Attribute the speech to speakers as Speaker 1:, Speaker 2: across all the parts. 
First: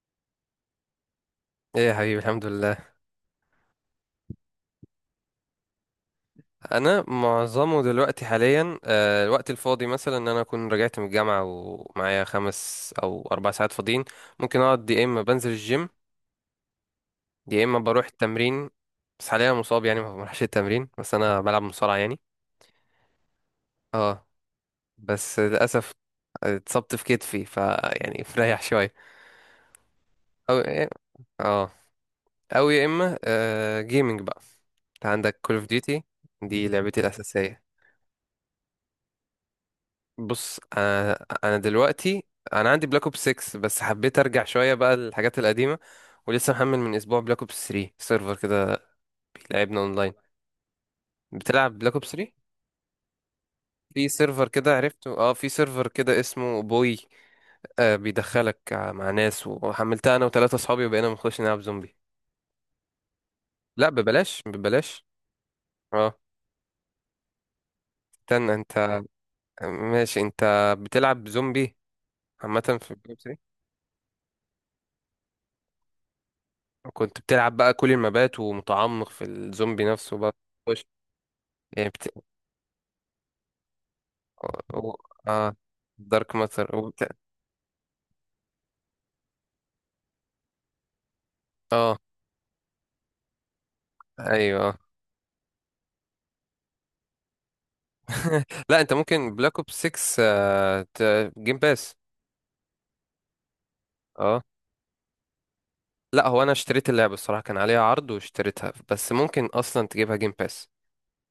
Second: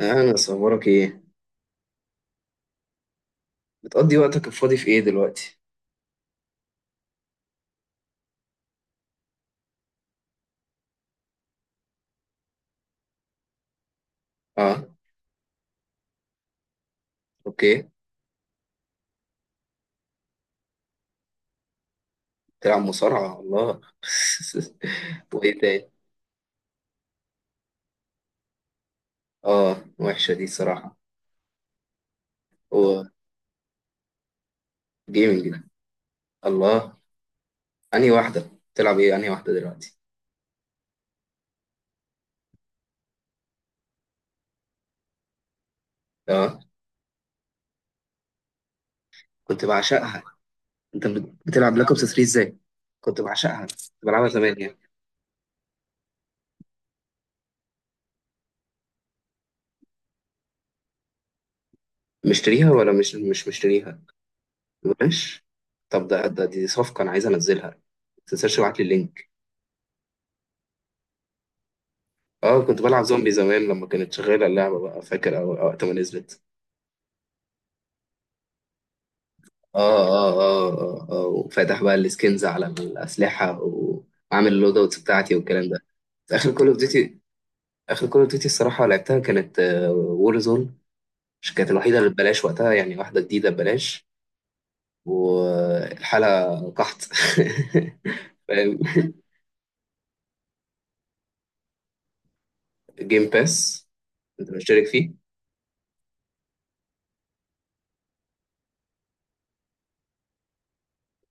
Speaker 1: انا اصورك ايه؟
Speaker 2: ايه يا حبيبي، الحمد لله.
Speaker 1: بتقضي وقتك الفاضي في ايه دلوقتي؟
Speaker 2: انا معظمه دلوقتي حاليا الوقت الفاضي مثلا ان انا اكون رجعت من الجامعه ومعايا خمس او اربع ساعات فاضيين. ممكن
Speaker 1: اه.
Speaker 2: اقعد يا اما بنزل الجيم، يا اما
Speaker 1: اوكي.
Speaker 2: بروح التمرين. بس حاليا مصاب يعني ما بروحش التمرين، بس انا بلعب مصارعه يعني.
Speaker 1: تلعب مصارعة؟ الله.
Speaker 2: اه بس
Speaker 1: وايه تاني؟
Speaker 2: للاسف اتصبت في كتفي ف يعني فريح شويه.
Speaker 1: اه، وحشة دي
Speaker 2: او إيه،
Speaker 1: صراحة.
Speaker 2: اه، او يا
Speaker 1: هو.
Speaker 2: اما جيمنج بقى. انت عندك
Speaker 1: جيمنج
Speaker 2: كول
Speaker 1: ده؟
Speaker 2: اوف ديوتي؟ دي
Speaker 1: الله.
Speaker 2: لعبتي الاساسيه.
Speaker 1: انهي واحدة بتلعب ايه؟ انهي واحدة دلوقتي؟
Speaker 2: بص، انا دلوقتي انا عندي بلاك اوبس 6، بس حبيت ارجع شويه بقى للحاجات القديمه. ولسه
Speaker 1: اه،
Speaker 2: محمل من اسبوع بلاك اوبس 3 سيرفر كده
Speaker 1: كنت
Speaker 2: بيلعبنا اونلاين.
Speaker 1: بعشقها. انت بتلعب
Speaker 2: بتلعب
Speaker 1: بلاك
Speaker 2: بلاك
Speaker 1: اوبس
Speaker 2: اوبس
Speaker 1: 3
Speaker 2: 3؟
Speaker 1: ازاي؟ كنت بعشقها، كنت
Speaker 2: في
Speaker 1: بلعبها
Speaker 2: سيرفر
Speaker 1: زمان
Speaker 2: كده
Speaker 1: يعني.
Speaker 2: عرفته، اه في سيرفر كده اسمه بوي. آه، بيدخلك مع ناس، وحملتها انا وثلاثه اصحابي وبقينا بنخش نلعب زومبي.
Speaker 1: مشتريها ولا مش
Speaker 2: لا،
Speaker 1: مشتريها؟
Speaker 2: ببلاش ببلاش.
Speaker 1: ماشي. طب
Speaker 2: اه،
Speaker 1: ده، دي صفقة انا عايز انزلها. ما
Speaker 2: استنى
Speaker 1: تنساش تبعت لي
Speaker 2: انت.
Speaker 1: اللينك.
Speaker 2: ماشي انت بتلعب زومبي عامه
Speaker 1: اه، كنت
Speaker 2: في بلاك
Speaker 1: بلعب
Speaker 2: اوبس
Speaker 1: زومبي
Speaker 2: 3؟
Speaker 1: زمان لما كانت شغالة اللعبة بقى، فاكر وقت ما نزلت.
Speaker 2: كنت بتلعب بقى كل المبات ومتعمق في الزومبي
Speaker 1: اه،
Speaker 2: نفسه
Speaker 1: اه،
Speaker 2: بقى.
Speaker 1: اه، اه، اه، وفاتح
Speaker 2: يعني
Speaker 1: بقى
Speaker 2: بت...
Speaker 1: السكنز على الاسلحه وعامل اللود
Speaker 2: و...
Speaker 1: اوتس بتاعتي
Speaker 2: اه،
Speaker 1: والكلام ده.
Speaker 2: دارك
Speaker 1: في اخر
Speaker 2: ماتر
Speaker 1: كول اوف
Speaker 2: وبت...
Speaker 1: ديوتي، اخر كول اوف ديوتي الصراحه لعبتها كانت وور زون. مش كانت
Speaker 2: اه
Speaker 1: الوحيده اللي ببلاش وقتها يعني، واحده جديده ببلاش
Speaker 2: ايوه آه.
Speaker 1: والحاله قحط. فاهم.
Speaker 2: لا انت ممكن بلاك اوب 6 ت... جيم باس.
Speaker 1: جيم باس،
Speaker 2: اه.
Speaker 1: كنت بشترك فيه.
Speaker 2: لا هو انا اشتريت اللعبه الصراحه كان عليها عرض واشتريتها، بس ممكن اصلا تجيبها جيم باس.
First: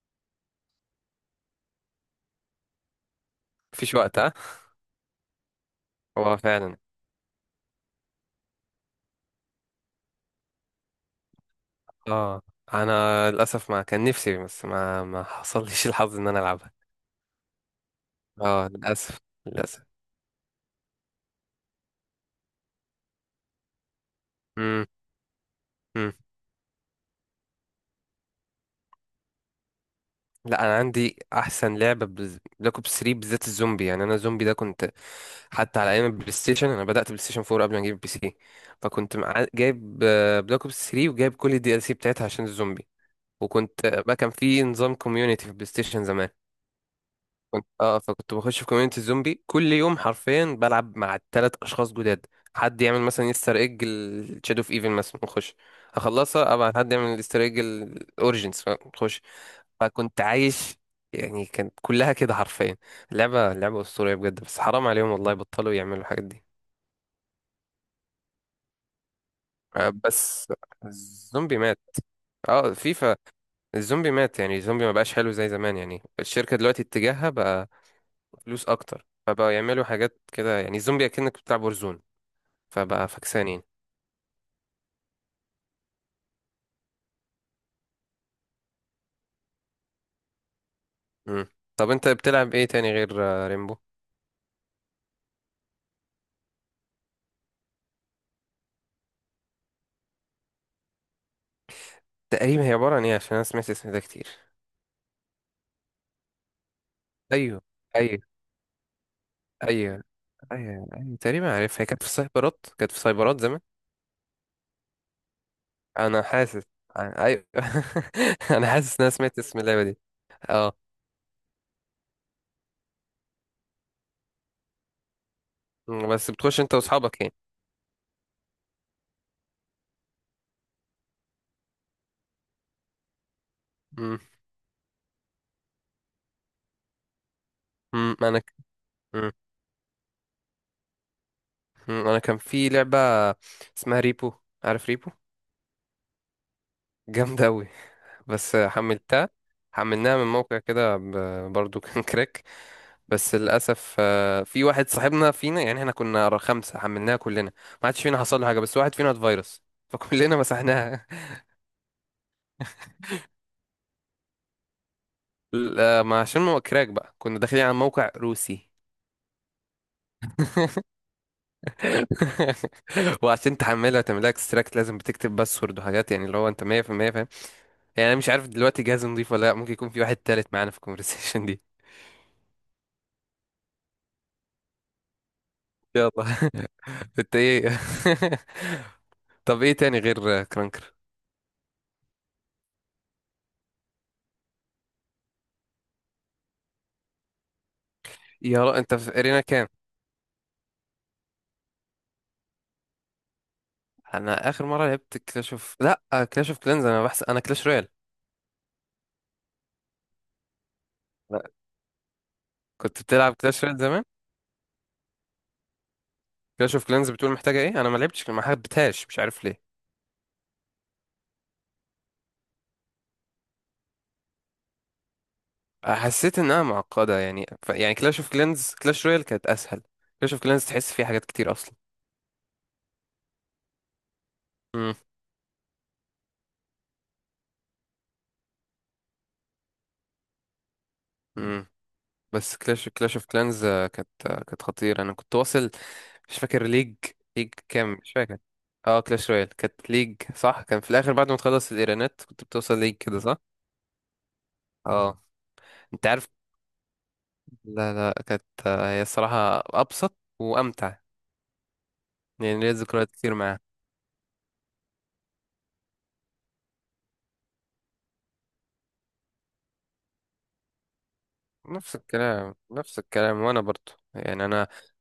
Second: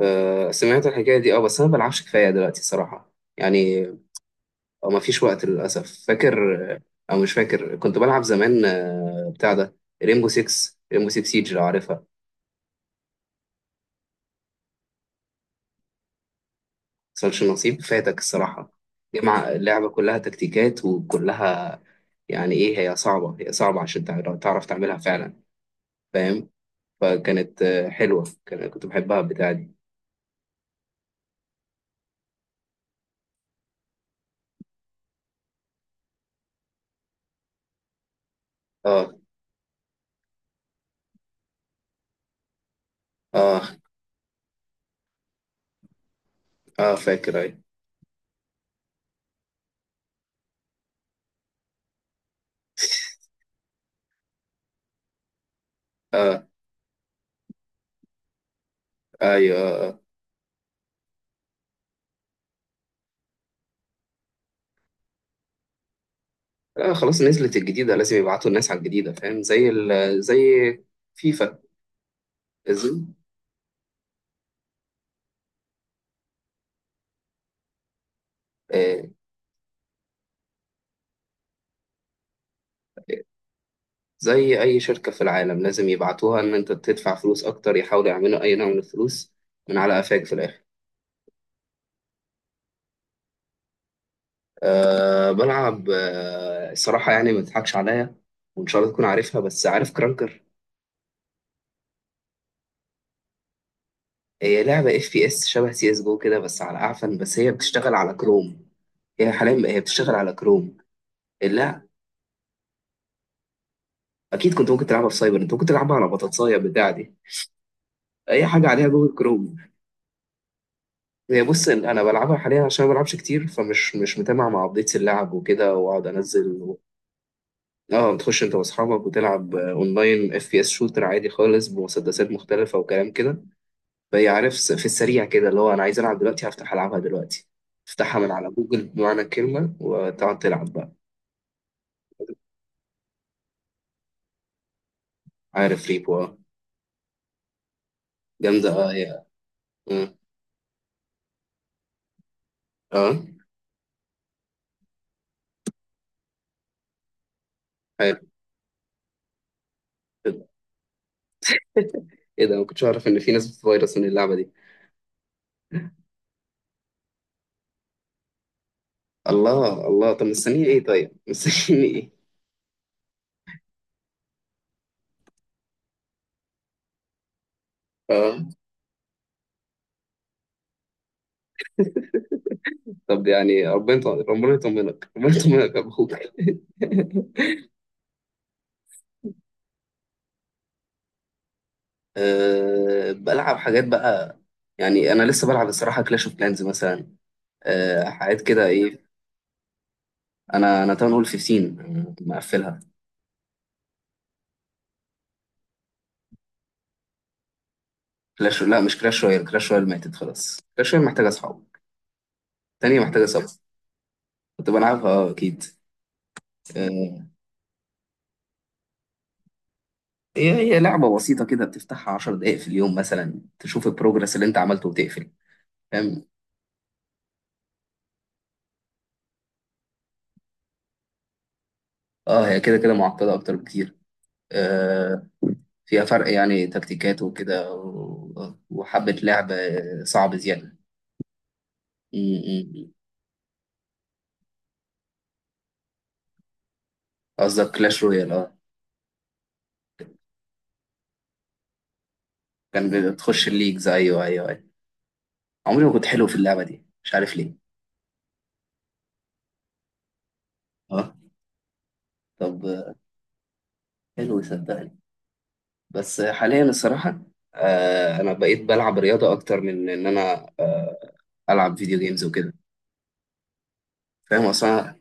Speaker 1: سمعت الحكايه دي. اه، بس انا ما بلعبش كفايه دلوقتي الصراحه يعني.
Speaker 2: مفيش وقت ها؟
Speaker 1: او ما فيش وقت للاسف، فاكر
Speaker 2: هو فعلا.
Speaker 1: او مش فاكر، كنت بلعب زمان، بتاع ده، ريمبو 6، ريمبو 6 سيج، لو عارفها.
Speaker 2: اه انا للاسف ما كان نفسي، بس ما حصلليش الحظ ان انا العبها.
Speaker 1: مصلش نصيب، فاتك
Speaker 2: اه
Speaker 1: الصراحه.
Speaker 2: للاسف.
Speaker 1: جمع
Speaker 2: للاسف.
Speaker 1: اللعبه كلها تكتيكات وكلها يعني. ايه، هي صعبه عشان تعرف
Speaker 2: امم،
Speaker 1: تعملها فعلا. فاهم. فكانت حلوه، كنت بحبها البتاعه دي.
Speaker 2: لا انا عندي احسن لعبه بلاك اوبس 3، بالذات الزومبي. يعني انا زومبي ده كنت حتى على ايام البلاي ستيشن. انا بدات بلاي ستيشن 4 قبل ما اجيب بي سي.
Speaker 1: اه،
Speaker 2: فكنت مع... جايب بلاك اوبس 3 وجايب كل الدي ال سي بتاعتها عشان الزومبي.
Speaker 1: اه،
Speaker 2: وكنت بقى كان في نظام كوميونيتي في البلاي ستيشن زمان.
Speaker 1: اه، فاكر، ايوه،
Speaker 2: كنت اه فكنت بخش في كوميونيتي الزومبي كل يوم حرفيا بلعب مع ثلاث اشخاص جداد. حد يعمل مثلا يستر ايج الشادو اوف ايفل مثلا نخش
Speaker 1: اه،
Speaker 2: اخلصها، ابعت حد يعمل الاستر ايج الاوريجينز نخش.
Speaker 1: ايوه، آه،
Speaker 2: فكنت عايش يعني، كانت كلها كده حرفيا. لعبة لعبة أسطورية بجد، بس حرام عليهم والله بطلوا يعملوا الحاجات دي.
Speaker 1: آه، آه، خلاص نزلت الجديده، لازم يبعتوا الناس على الجديده، فاهم، زي
Speaker 2: بس
Speaker 1: فيفا،
Speaker 2: الزومبي مات. اه
Speaker 1: زي
Speaker 2: فيفا. الزومبي مات، يعني الزومبي ما بقاش حلو زي زمان. يعني الشركة دلوقتي اتجاهها بقى فلوس
Speaker 1: آه.
Speaker 2: أكتر، فبقوا يعملوا حاجات كده يعني الزومبي أكنك بتلعب ورزون. فبقى فكسان يعني.
Speaker 1: زي أي شركة في العالم لازم يبعتوها إن أنت تدفع فلوس أكتر، يحاولوا يعملوا أي نوع من الفلوس من على قفاك في الآخر.
Speaker 2: مم. طب أنت بتلعب إيه تاني غير ريمبو؟
Speaker 1: أه، بلعب الصراحة يعني، ما تضحكش عليا. وإن شاء الله تكون عارفها، بس عارف كرانكر؟
Speaker 2: تقريبا هي عبارة عن إيه؟ عشان أنا سمعت اسم ده كتير.
Speaker 1: هي لعبة اف بي اس شبه سي اس جو كده بس على أعفن، بس هي
Speaker 2: أيوه،
Speaker 1: بتشتغل على
Speaker 2: أيوه،
Speaker 1: كروم. هي حاليا هي
Speaker 2: أيوه،
Speaker 1: بتشتغل على كروم.
Speaker 2: أيوه، أيوه، تقريبا عارفها. هي
Speaker 1: لا،
Speaker 2: كانت في السايبرات، كانت في سايبرات زمان.
Speaker 1: أكيد كنت ممكن تلعبها في سايبر، أنت ممكن تلعبها على
Speaker 2: انا
Speaker 1: بطاطساية
Speaker 2: حاسس،
Speaker 1: بتاع دي.
Speaker 2: ايوه
Speaker 1: أي
Speaker 2: انا
Speaker 1: حاجة عليها
Speaker 2: حاسس ان انا
Speaker 1: جوجل
Speaker 2: سمعت
Speaker 1: كروم.
Speaker 2: اسم اللعبه دي. اه.
Speaker 1: هي، بص انا بلعبها حاليا عشان ما بلعبش كتير، فمش مش متابع مع ابديتس اللعب وكده، واقعد
Speaker 2: مم، بس بتخش انت
Speaker 1: انزل.
Speaker 2: واصحابك يعني.
Speaker 1: اه، بتخش انت واصحابك وتلعب اونلاين، اف بي اس شوتر عادي خالص بمسدسات مختلفه وكلام كده.
Speaker 2: مم،
Speaker 1: فهي، عارف، في السريع كده اللي هو انا عايز العب دلوقتي هفتح العبها دلوقتي،
Speaker 2: مم،
Speaker 1: افتحها من
Speaker 2: انا
Speaker 1: على
Speaker 2: ك-
Speaker 1: جوجل بمعنى
Speaker 2: مم،
Speaker 1: الكلمه وتقعد تلعب بقى.
Speaker 2: مم، انا كان في لعبه اسمها ريبو. عارف ريبو؟
Speaker 1: عارف ريبو، اه.
Speaker 2: جامده قوي. بس
Speaker 1: جامده، اه. يا،
Speaker 2: حملتها،
Speaker 1: اه،
Speaker 2: حملناها من موقع كده ب- برضو كان كراك.
Speaker 1: آه،
Speaker 2: بس للاسف في واحد صاحبنا فينا، يعني احنا كنا خمسه حملناها كلنا، ما حدش فينا
Speaker 1: حلو.
Speaker 2: حصل له حاجه بس واحد فينا اتفيرس. فكلنا مسحناها.
Speaker 1: ايه ده؟ ما كنتش اعرف ان في ناس فيروس من اللعبه دي.
Speaker 2: لا، ما عشان هو كراك بقى كنا داخلين على موقع روسي.
Speaker 1: الله، الله. طب مستنيين ايه؟ طيب مستنيين ايه؟
Speaker 2: وعشان تحملها وتعملها اكستراكت لازم بتكتب باسورد وحاجات، يعني اللي هو انت 100% فاهم. يعني انا مش عارف
Speaker 1: اه.
Speaker 2: دلوقتي جهاز نضيف ولا لا، ممكن يكون في واحد تالت معانا في الكونفرسيشن دي.
Speaker 1: طب يعني، ربنا ربنا يطمنك، ربنا يطمنك يا ابوك.
Speaker 2: يلا انت ايه طب ايه تاني غير كرانكر؟
Speaker 1: أه، بلعب حاجات بقى يعني، انا لسه بلعب الصراحه كلاش اوف كلانز مثلا. أه، حاجات
Speaker 2: يا
Speaker 1: كده،
Speaker 2: را انت
Speaker 1: ايه.
Speaker 2: في ارينا كام؟
Speaker 1: انا تاون هول 15، مقفلها.
Speaker 2: انا اخر مره لعبت كلاش اوف، لا، كلاش اوف كلانز. انا بحس انا كلاش رويال.
Speaker 1: كلاش، لا، مش كلاش رويال، كلاش رويال ماتت، خلاص كلاش رويال محتاجه
Speaker 2: لا،
Speaker 1: اصحاب تانية،
Speaker 2: كنت
Speaker 1: محتاجه
Speaker 2: بتلعب
Speaker 1: صبر.
Speaker 2: كلاش رويال زمان.
Speaker 1: كنت بلعبها، اكيد.
Speaker 2: كلاش اوف كلانز
Speaker 1: أه،
Speaker 2: بتقول محتاجه ايه؟ انا ما لعبتش، ما حبيتهاش، مش عارف.
Speaker 1: هي لعبه بسيطه كده، بتفتحها 10 دقائق في اليوم مثلا، تشوف البروجرس اللي انت عملته وتقفل. فاهم.
Speaker 2: حسيت انها معقده يعني ف... يعني كلاش اوف كلانز، كلاش رويال كانت اسهل. كلاش اوف كلانز تحس فيها حاجات كتير اصلا.
Speaker 1: اه، هي كده كده معقده اكتر بكتير.
Speaker 2: امم.
Speaker 1: أه، فيها فرق يعني، تكتيكات وكده، وحبه لعب صعب زياده.
Speaker 2: امم. بس كلاش
Speaker 1: امم.
Speaker 2: كلاش اوف كلانز كانت كانت خطيره. انا كنت واصل، مش فاكر ليج، ليج
Speaker 1: قصدك
Speaker 2: كام
Speaker 1: كلاش
Speaker 2: مش
Speaker 1: رويال،
Speaker 2: فاكر.
Speaker 1: اه.
Speaker 2: اه كلاش رويال كانت ليج صح، كان في الاخر بعد ما تخلص الايرانات كنت بتوصل ليج
Speaker 1: كان
Speaker 2: كده صح.
Speaker 1: بتخش الليجز، ايوه، ايوه، ايوه.
Speaker 2: اه.
Speaker 1: عمري ما كنت
Speaker 2: انت
Speaker 1: حلو
Speaker 2: عارف،
Speaker 1: في اللعبه دي، مش عارف ليه.
Speaker 2: لا لا، كانت هي الصراحه ابسط وامتع.
Speaker 1: اه،
Speaker 2: يعني
Speaker 1: طب
Speaker 2: ليا ذكريات كتير معاها.
Speaker 1: حلو صدقني. بس حاليا الصراحه، آه، انا بقيت بلعب رياضه اكتر من ان انا العب
Speaker 2: نفس
Speaker 1: فيديو جيمز وكده.
Speaker 2: الكلام، نفس الكلام، وانا برضو يعني
Speaker 1: فاهم
Speaker 2: انا.
Speaker 1: اصلا،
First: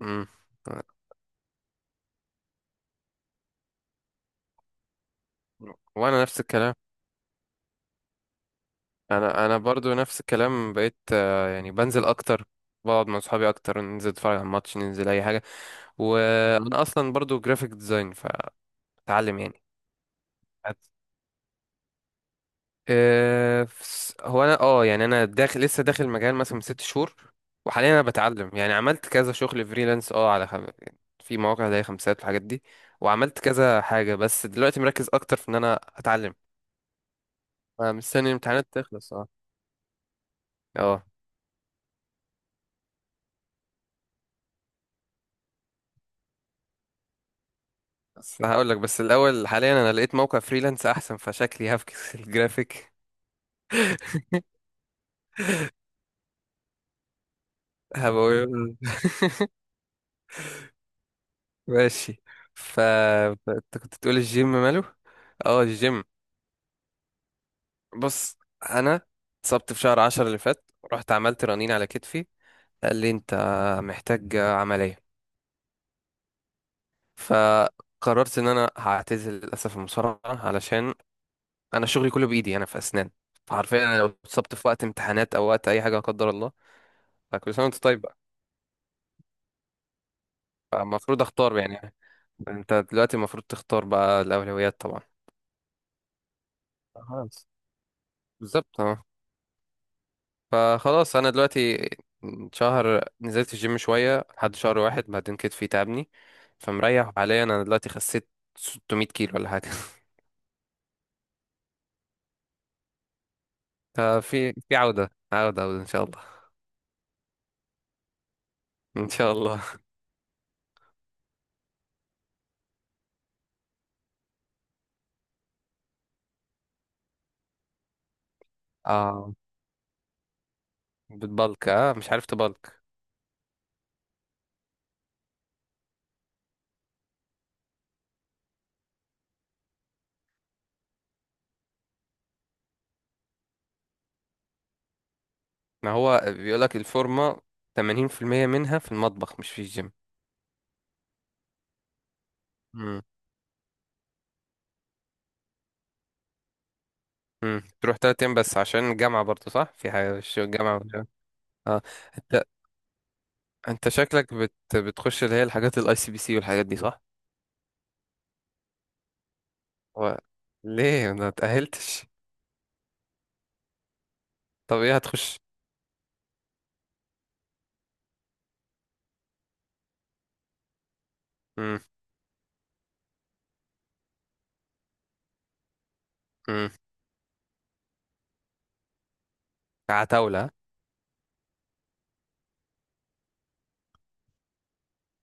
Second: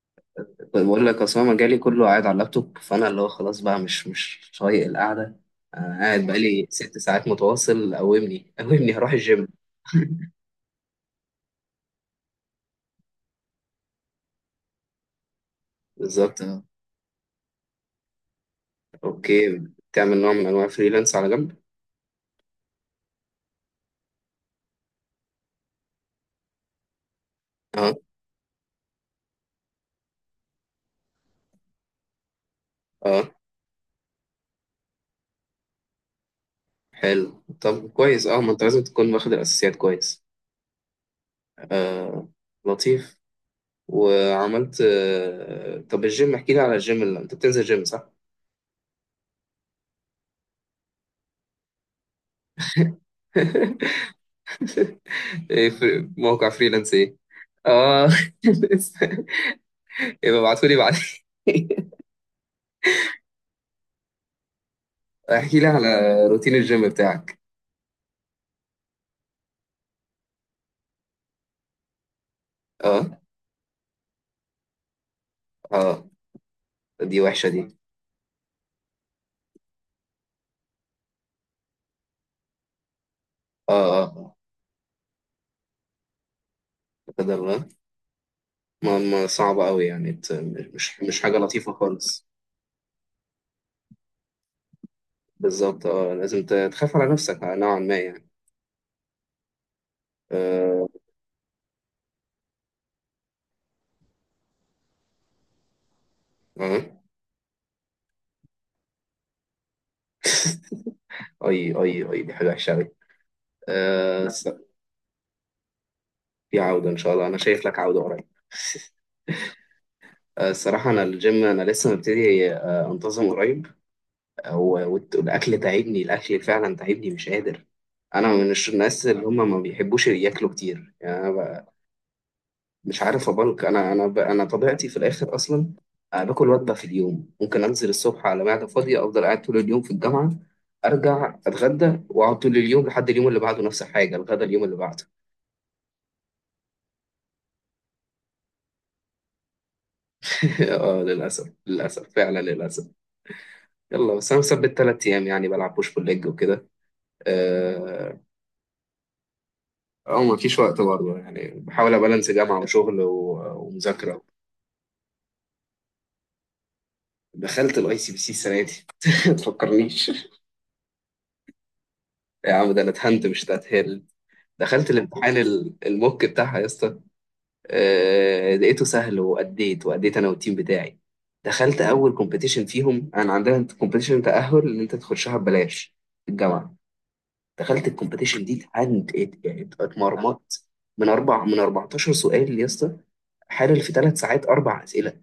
Speaker 2: مم.
Speaker 1: بقول لك اصلا مجالي كله قاعد على اللابتوب، فانا اللي هو خلاص بقى مش طايق القعده. انا
Speaker 2: وانا
Speaker 1: قاعد
Speaker 2: نفس
Speaker 1: بقالي
Speaker 2: الكلام،
Speaker 1: 6 ساعات متواصل، قومني قومني هروح
Speaker 2: انا
Speaker 1: الجيم.
Speaker 2: انا برضو نفس الكلام. بقيت يعني بنزل اكتر، بقعد مع صحابي اكتر، ننزل نتفرج على الماتش، ننزل اي حاجه.
Speaker 1: بالظبط، اه.
Speaker 2: وانا اصلا برضو جرافيك ديزاين. فاتعلم
Speaker 1: اوكي.
Speaker 2: يعني.
Speaker 1: بتعمل نوع من انواع فريلانس على جنب؟
Speaker 2: فس- هو انا اه، يعني انا داخل، لسه داخل المجال مثلا من ست شهور.
Speaker 1: اه،
Speaker 2: وحاليا انا بتعلم، يعني عملت كذا شغل فريلانس اه على خم... في مواقع زي خمسات والحاجات دي.
Speaker 1: اه،
Speaker 2: وعملت كذا حاجه، بس دلوقتي مركز اكتر في ان انا اتعلم.
Speaker 1: حلو، طب
Speaker 2: أنا
Speaker 1: كويس.
Speaker 2: مستني
Speaker 1: اه، ما انت
Speaker 2: الامتحانات
Speaker 1: لازم
Speaker 2: تخلص.
Speaker 1: تكون
Speaker 2: اه.
Speaker 1: واخد الاساسيات كويس.
Speaker 2: اه
Speaker 1: آه، لطيف. وعملت آه طب الجيم، احكي لي على الجيم، اللي انت بتنزل جيم صح؟
Speaker 2: بس انا هقول لك بس الاول، حاليا انا لقيت موقع فريلانس احسن فشكلي هفكس الجرافيك.
Speaker 1: ايه، في موقع فريلانس ايه؟ اه.
Speaker 2: هبقول.
Speaker 1: لسه. يبقى ابعتولي بعدين.
Speaker 2: ماشي. ف انت كنت تقول الجيم ماله.
Speaker 1: احكي
Speaker 2: اه
Speaker 1: لي على
Speaker 2: الجيم.
Speaker 1: روتين الجيم بتاعك.
Speaker 2: بص، انا اتصبت في شهر عشرة اللي فات، رحت عملت رنين على كتفي، قال لي
Speaker 1: اه،
Speaker 2: انت محتاج عملية.
Speaker 1: اه، دي وحشة دي.
Speaker 2: فقررت ان انا هعتزل للاسف المصارعة، علشان انا شغلي كله بايدي، انا في اسنان.
Speaker 1: اه،
Speaker 2: فحرفيا انا
Speaker 1: اه،
Speaker 2: لو اتصبت في وقت امتحانات او وقت اي حاجة لا قدر الله.
Speaker 1: لا قدر
Speaker 2: فكل سنة
Speaker 1: الله.
Speaker 2: وانت طيب.
Speaker 1: ما صعبة قوي يعني، مش
Speaker 2: المفروض
Speaker 1: حاجة
Speaker 2: اختار
Speaker 1: لطيفة
Speaker 2: يعني،
Speaker 1: خالص.
Speaker 2: انت دلوقتي المفروض تختار بقى الاولويات طبعا.
Speaker 1: بالظبط، اه، لازم تخاف على نفسك
Speaker 2: خلاص،
Speaker 1: نوعا ما يعني.
Speaker 2: بالظبط اه.
Speaker 1: آه،
Speaker 2: فخلاص انا دلوقتي شهر نزلت الجيم شويه لحد شهر واحد، بعدين كتفي تعبني.
Speaker 1: اه.
Speaker 2: فمريح حاليا. انا دلوقتي خسيت 600 كيلو ولا حاجه
Speaker 1: اي اي اي، دي حاجه وحشه قوي. أه.
Speaker 2: ففي في عوده، عوده، عوده ان شاء الله.
Speaker 1: في عوده ان شاء الله، انا شايف لك عوده قريب.
Speaker 2: ان شاء الله.
Speaker 1: الصراحة، أنا الجيم أنا لسه مبتدي، أنتظم قريب. والأكل تعبني، الأكل فعلا تعبني، مش قادر. أنا من الناس اللي
Speaker 2: اه
Speaker 1: هم ما بيحبوش ياكلوا كتير يعني، أنا.
Speaker 2: بتبلك؟ اه مش عارف تبلك.
Speaker 1: مش عارف أبلك، أنا. أنا طبيعتي في الآخر أصلا. باكل وجبة في اليوم، ممكن أنزل الصبح على معدة فاضية، أفضل قاعد طول اليوم في الجامعة، أرجع أتغدى وأقعد طول اليوم لحد اليوم اللي بعده نفس الحاجة، الغدا اليوم اللي بعده.
Speaker 2: ما هو بيقولك الفورمه 80% منها في المطبخ مش في الجيم.
Speaker 1: اه، للأسف، للأسف، فعلا للأسف. يلا، بس أنا مثبت 3 أيام، يعني بلعب بوش بول ليج وكده.
Speaker 2: امم، تروح
Speaker 1: اه.
Speaker 2: تلات ايام بس عشان الجامعة؟ برضه صح، في حاجة في
Speaker 1: مفيش
Speaker 2: الجامعة
Speaker 1: وقت
Speaker 2: ولا-
Speaker 1: برضه يعني،
Speaker 2: اه
Speaker 1: بحاول أبالانس
Speaker 2: انت،
Speaker 1: جامعة وشغل
Speaker 2: انت
Speaker 1: ومذاكرة.
Speaker 2: شكلك بت... بتخش اللي هي الحاجات الاي سي بي سي والحاجات دي صح؟
Speaker 1: دخلت الاي سي بي سي السنة دي. ما تفكرنيش.
Speaker 2: و... ليه ما تأهلتش؟
Speaker 1: يا عم ده أنا اتهنت مش تتهل.
Speaker 2: طب
Speaker 1: دخلت
Speaker 2: ايه
Speaker 1: الامتحان
Speaker 2: هتخش؟
Speaker 1: الموك بتاعها يا اسطى. لقيته سهل، وأديت وأديت أنا والتيم بتاعي.
Speaker 2: امم.
Speaker 1: دخلت أول كومبيتيشن فيهم، أنا عندنا كومبيتيشن تأهل إن أنت تخشها ببلاش في
Speaker 2: امم.
Speaker 1: الجامعة. دخلت الكومبيتيشن دي، اتعند،
Speaker 2: عتاولة ها؟
Speaker 1: اتمرمطت. من 14 سؤال يا اسطى، حلل في 3 ساعات 4 اسئله.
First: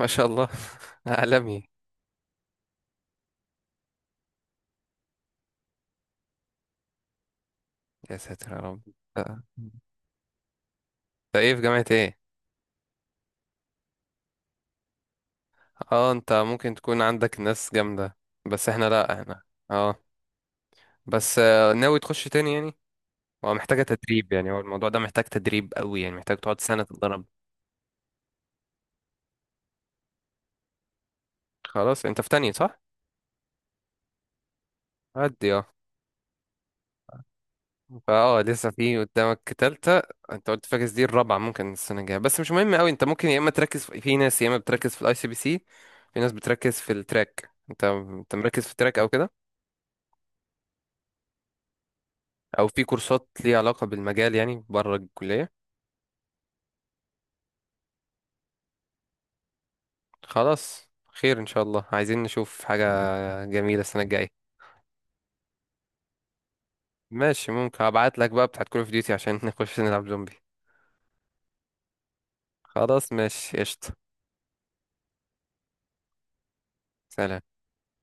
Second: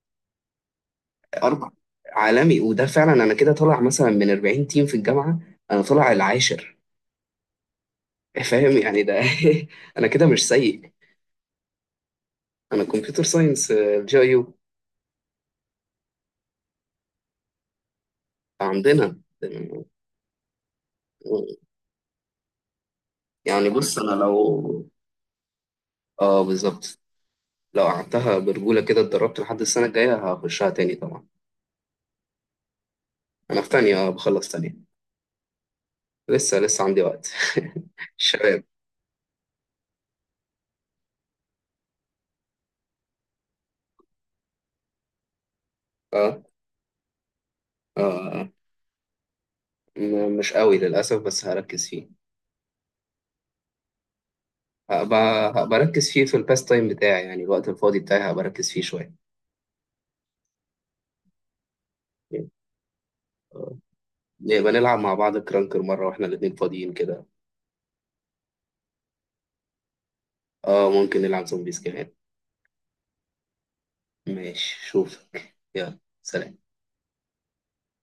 Speaker 2: ما شاء الله. عالمي.
Speaker 1: اربع، عالمي. وده فعلا، انا كده طالع مثلا من 40 تيم في الجامعه، انا طالع العاشر.
Speaker 2: يا ساتر يا
Speaker 1: فاهم
Speaker 2: رب.
Speaker 1: يعني ده.
Speaker 2: آه. انت
Speaker 1: انا كده مش سيء.
Speaker 2: ايه، في جامعة ايه؟
Speaker 1: انا كمبيوتر ساينس الجايو.
Speaker 2: اه انت ممكن تكون عندك ناس جامدة، بس احنا
Speaker 1: عندنا.
Speaker 2: لا، احنا اه. بس ناوي تخش تاني يعني؟ هو
Speaker 1: يعني
Speaker 2: محتاجة
Speaker 1: بص انا
Speaker 2: تدريب، يعني هو
Speaker 1: لو،
Speaker 2: الموضوع ده محتاج تدريب قوي، يعني محتاج
Speaker 1: اه،
Speaker 2: تقعد سنة
Speaker 1: بالظبط،
Speaker 2: تتدرب.
Speaker 1: لو قعدتها برجوله كده اتدربت لحد السنه الجايه، هخشها تاني طبعا.
Speaker 2: خلاص انت في تانية صح؟
Speaker 1: انا في تانية، بخلص تانية.
Speaker 2: عدي اه.
Speaker 1: لسه لسه عندي وقت.
Speaker 2: فاه
Speaker 1: شباب.
Speaker 2: لسه في قدامك تالتة. انت قلت فاكس دي الرابعة ممكن السنة الجاية. بس مش مهم قوي، انت ممكن يا اما تركز في, في ناس يا اما بتركز في الاي سي بي سي، في ناس
Speaker 1: اه،
Speaker 2: بتركز في التراك. انت
Speaker 1: اه،
Speaker 2: انت
Speaker 1: آه.
Speaker 2: مركز في التراك او كده،
Speaker 1: مش قوي للأسف، بس هركز فيه.
Speaker 2: او في كورسات ليها علاقة بالمجال يعني بره
Speaker 1: هبقى
Speaker 2: الكلية.
Speaker 1: هبقى أركز فيه في الباس تايم بتاعي، يعني الوقت الفاضي بتاعي هبقى أركز فيه شوية.
Speaker 2: خلاص، خير ان شاء الله. عايزين نشوف حاجة
Speaker 1: آه.
Speaker 2: جميلة السنة الجاية.
Speaker 1: نبقى نلعب مع بعض كرانكر مرة واحنا الاتنين فاضيين كده.
Speaker 2: ماشي، ممكن هبعت لك بقى بتاعت كول اوف ديوتي عشان نخش نلعب زومبي.
Speaker 1: اه، ممكن نلعب زومبيز كمان.
Speaker 2: خلاص ماشي، قشطة.
Speaker 1: ماشي، شوفك، يلا، سلام.
Speaker 2: سلام.